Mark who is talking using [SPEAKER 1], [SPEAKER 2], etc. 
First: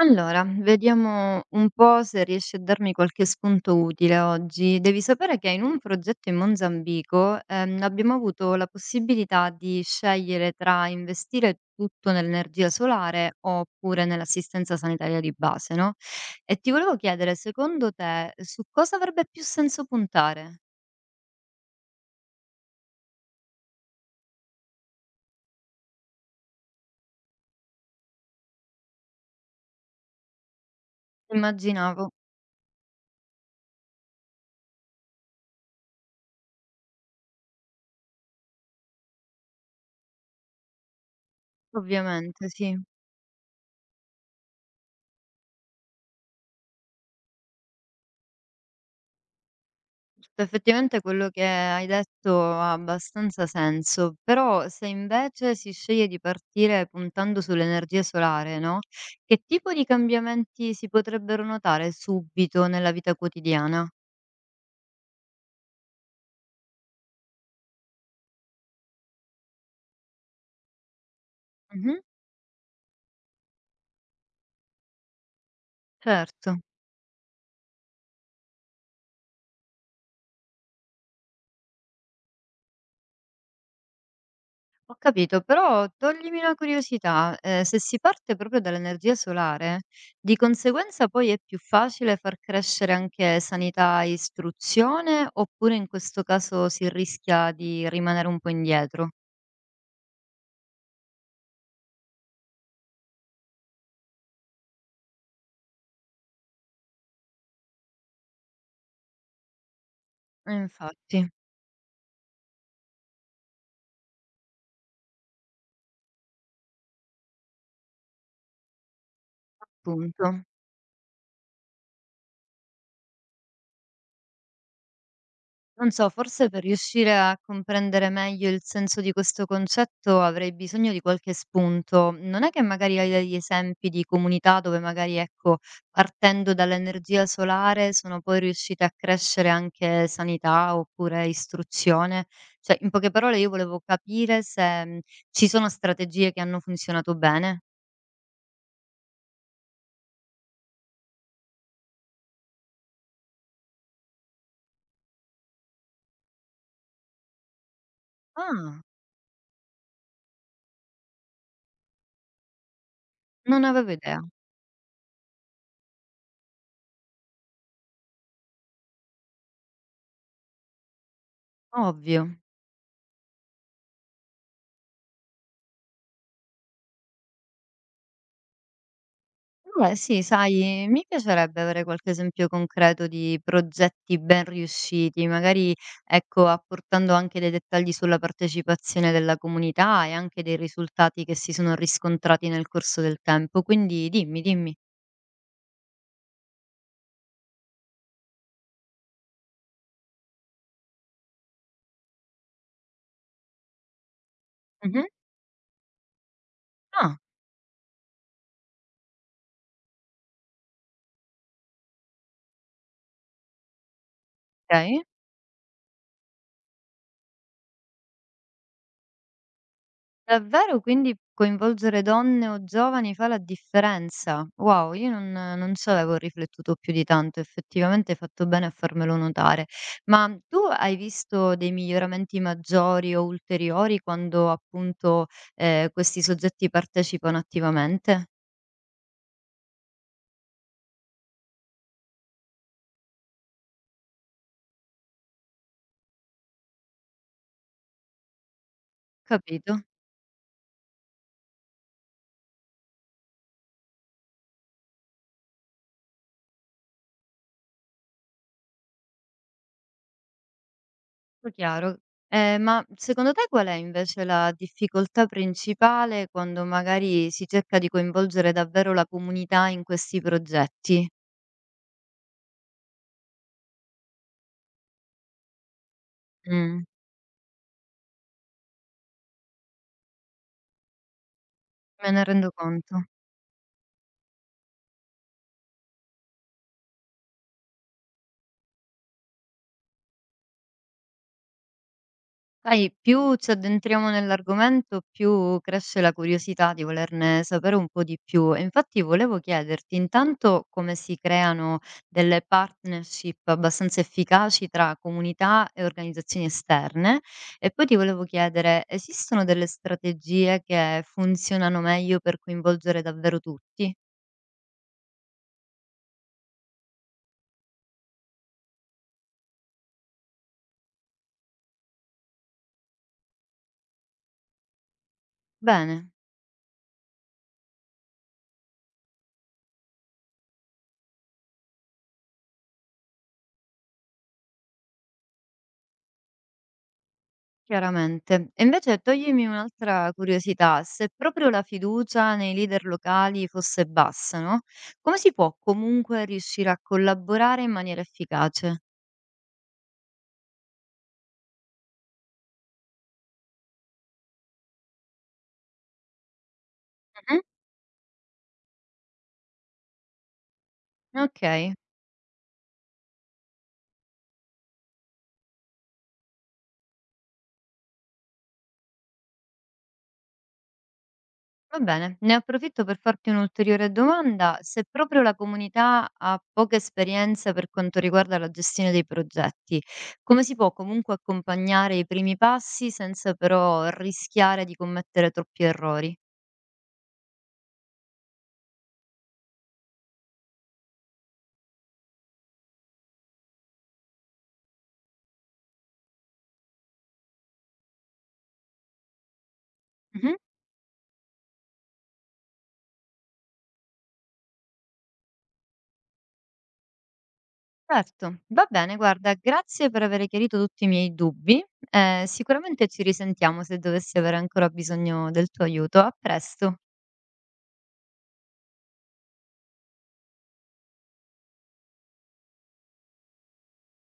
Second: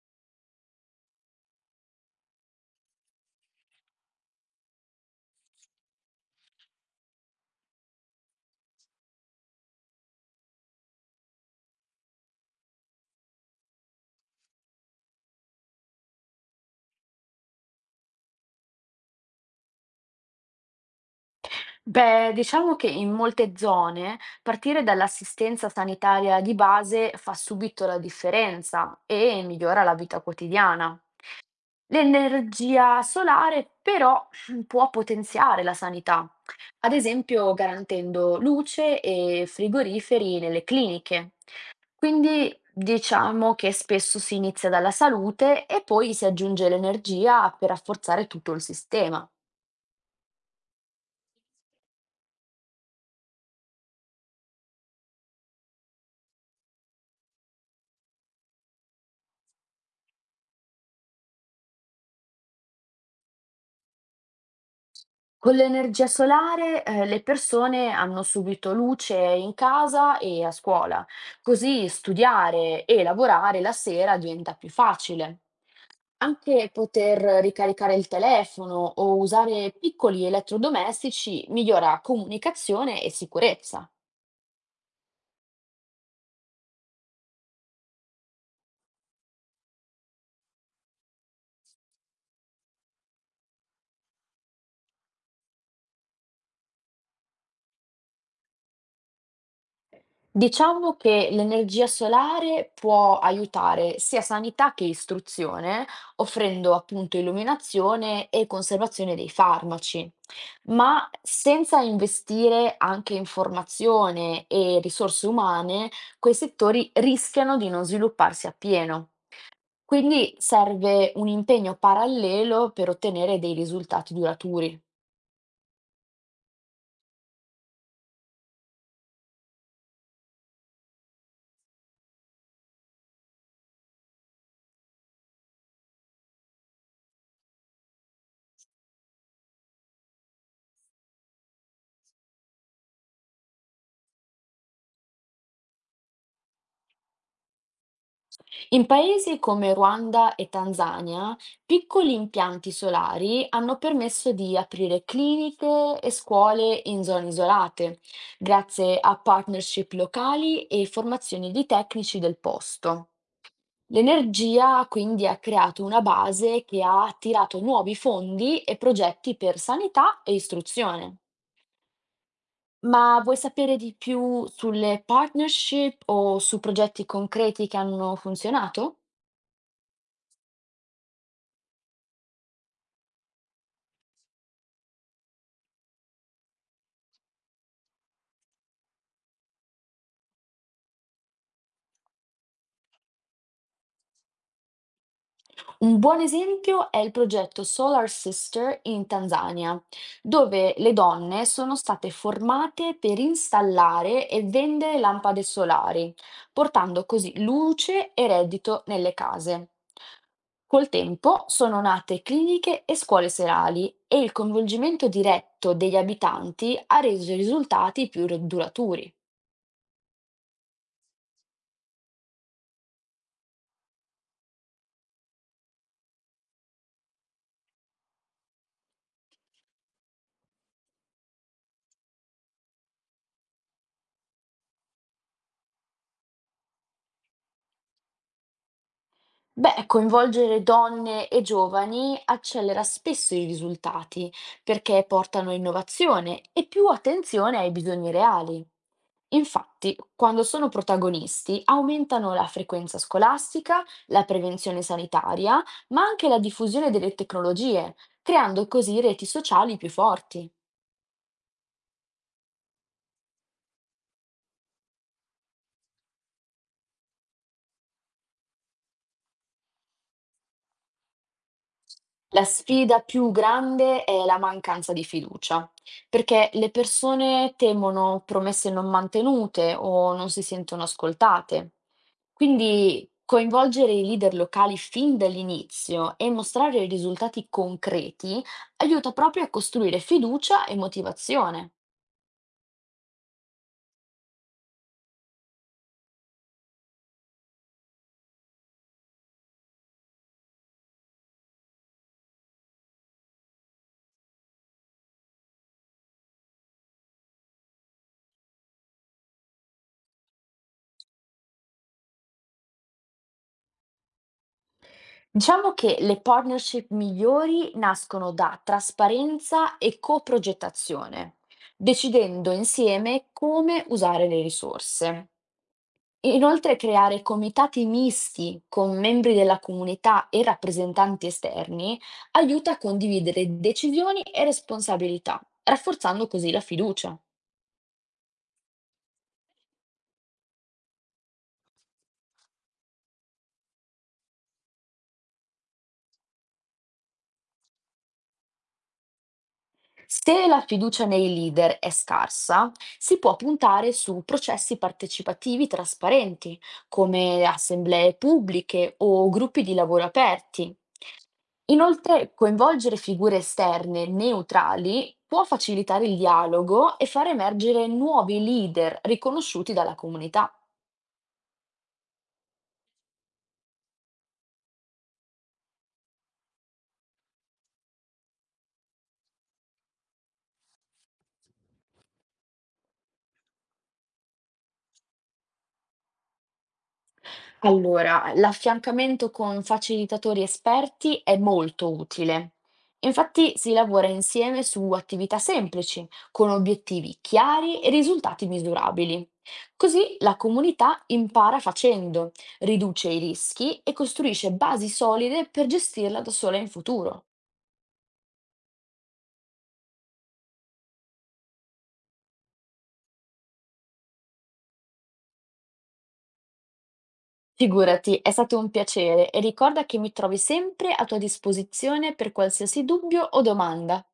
[SPEAKER 1] Allora, vediamo un po' se riesci a darmi qualche spunto utile oggi. Devi sapere che in un progetto in Mozambico, abbiamo avuto la possibilità di scegliere tra investire tutto nell'energia solare oppure nell'assistenza sanitaria di base, no? E ti volevo chiedere, secondo te, su cosa avrebbe più senso puntare?
[SPEAKER 2] Beh, diciamo che in molte zone partire dall'assistenza sanitaria di base fa subito la differenza e migliora la vita quotidiana.
[SPEAKER 1] Immaginavo,
[SPEAKER 2] L'energia solare però può potenziare la sanità, ad esempio garantendo luce e frigoriferi nelle cliniche.
[SPEAKER 1] ovviamente,
[SPEAKER 2] Quindi
[SPEAKER 1] sì.
[SPEAKER 2] diciamo che spesso si inizia dalla salute e poi si aggiunge l'energia per rafforzare tutto il sistema.
[SPEAKER 1] Cioè, effettivamente quello che hai detto ha abbastanza senso, però se invece si sceglie di partire puntando sull'energia solare, no? Che tipo di cambiamenti si potrebbero notare subito nella vita quotidiana?
[SPEAKER 2] Con l'energia solare, le persone hanno subito luce in casa e a scuola, così
[SPEAKER 1] Mhm,
[SPEAKER 2] studiare e lavorare la sera diventa più facile.
[SPEAKER 1] certo,
[SPEAKER 2] Anche poter ricaricare il telefono o usare piccoli elettrodomestici migliora comunicazione e sicurezza.
[SPEAKER 1] ho capito, però toglimi una curiosità, se si parte proprio dall'energia solare, di conseguenza poi è più facile far crescere anche sanità e istruzione, oppure in questo caso si rischia di rimanere un po' indietro?
[SPEAKER 2] Diciamo che l'energia solare può aiutare sia sanità che istruzione, offrendo appunto illuminazione e conservazione dei farmaci. Ma
[SPEAKER 1] Infatti,
[SPEAKER 2] senza investire anche in formazione e risorse umane, quei settori rischiano di non svilupparsi appieno. Quindi
[SPEAKER 1] appunto.
[SPEAKER 2] serve un impegno parallelo per ottenere dei risultati duraturi.
[SPEAKER 1] Non so, forse per riuscire a comprendere meglio il senso di questo concetto avrei bisogno di qualche spunto. Non è che magari hai degli esempi di comunità dove magari, ecco, partendo dall'energia solare sono poi riuscite a crescere anche sanità oppure istruzione? Cioè, in poche parole io volevo capire se, ci sono strategie che hanno funzionato bene.
[SPEAKER 2] In paesi come Ruanda e Tanzania, piccoli impianti solari hanno permesso di aprire cliniche e scuole in zone isolate,
[SPEAKER 1] Ah,
[SPEAKER 2] grazie a partnership locali e formazioni di tecnici del posto.
[SPEAKER 1] non avevo idea.
[SPEAKER 2] L'energia quindi ha creato una base che ha attirato nuovi fondi e progetti per sanità e istruzione.
[SPEAKER 1] Ovvio.
[SPEAKER 2] Ma vuoi sapere di più sulle partnership o su progetti concreti che hanno funzionato?
[SPEAKER 1] Beh, sì, sai, mi piacerebbe avere qualche esempio concreto di progetti ben riusciti, magari, ecco, apportando anche dei dettagli sulla partecipazione della comunità e anche dei risultati che si sono riscontrati nel corso del tempo. Quindi dimmi, dimmi.
[SPEAKER 2] Un buon esempio è il progetto Solar Sister in Tanzania, dove le donne sono state formate per installare e vendere
[SPEAKER 1] Mhm.
[SPEAKER 2] lampade solari, portando
[SPEAKER 1] Ah,
[SPEAKER 2] così luce e reddito nelle case. Col tempo sono nate cliniche e scuole serali e il
[SPEAKER 1] ok.
[SPEAKER 2] coinvolgimento diretto degli abitanti ha reso i risultati più duraturi.
[SPEAKER 1] Davvero? Quindi coinvolgere donne o giovani fa la differenza? Wow, io non ci avevo riflettuto più di tanto, effettivamente hai fatto bene a farmelo notare. Ma tu hai visto dei miglioramenti maggiori o ulteriori quando appunto, questi soggetti partecipano attivamente?
[SPEAKER 2] Beh, coinvolgere donne e giovani accelera spesso i risultati perché portano innovazione e più attenzione ai bisogni reali.
[SPEAKER 1] Capito,
[SPEAKER 2] Infatti, quando sono protagonisti, aumentano la frequenza scolastica, la prevenzione sanitaria, ma anche la diffusione delle tecnologie, creando così reti sociali più forti.
[SPEAKER 1] tutto chiaro. Ma secondo te qual è invece la difficoltà principale quando magari si cerca di coinvolgere davvero la comunità in questi progetti?
[SPEAKER 2] La sfida più grande è la mancanza di fiducia, perché le
[SPEAKER 1] Mm.
[SPEAKER 2] persone temono promesse non mantenute o non si sentono ascoltate.
[SPEAKER 1] Me ne rendo conto.
[SPEAKER 2] Quindi coinvolgere i leader locali fin dall'inizio e mostrare risultati concreti aiuta proprio a costruire fiducia e motivazione.
[SPEAKER 1] Sai, più ci addentriamo nell'argomento, più cresce la curiosità di volerne sapere un po' di più. E infatti volevo chiederti intanto come si creano delle partnership abbastanza efficaci tra comunità e organizzazioni esterne e poi ti volevo chiedere, esistono delle strategie che funzionano meglio per coinvolgere davvero tutti?
[SPEAKER 2] Diciamo che le partnership migliori nascono da trasparenza e coprogettazione, decidendo insieme come usare le risorse.
[SPEAKER 1] Bene.
[SPEAKER 2] Inoltre creare comitati misti con membri della comunità e rappresentanti esterni aiuta a condividere decisioni e responsabilità, rafforzando così la fiducia.
[SPEAKER 1] Chiaramente. E invece toglimi un'altra curiosità, se proprio la fiducia nei leader locali fosse bassa, no? Come si può comunque riuscire a collaborare in maniera efficace?
[SPEAKER 2] Se la fiducia nei leader è scarsa, si può puntare su processi partecipativi trasparenti,
[SPEAKER 1] Mhm.
[SPEAKER 2] come assemblee pubbliche o gruppi di lavoro aperti.
[SPEAKER 1] Ok,
[SPEAKER 2] Inoltre, coinvolgere figure esterne neutrali può facilitare il dialogo e far emergere nuovi leader riconosciuti dalla comunità.
[SPEAKER 1] va bene. Ne approfitto per farti un'ulteriore domanda. Se proprio la comunità ha poca esperienza per quanto riguarda la gestione dei progetti, come si può comunque accompagnare i primi passi senza però rischiare di commettere troppi errori?
[SPEAKER 2] Allora, l'affiancamento con facilitatori esperti è molto utile. Infatti si lavora insieme su attività semplici, con obiettivi chiari e risultati misurabili. Così la comunità impara facendo, riduce i rischi e costruisce basi solide per gestirla da sola in futuro.
[SPEAKER 1] Certo, va bene, guarda, grazie per aver chiarito tutti i miei dubbi. Sicuramente ci risentiamo se dovessi avere ancora bisogno del tuo aiuto. A presto.
[SPEAKER 2] Figurati, è stato un piacere e ricorda che mi trovi sempre a tua disposizione per qualsiasi dubbio o domanda.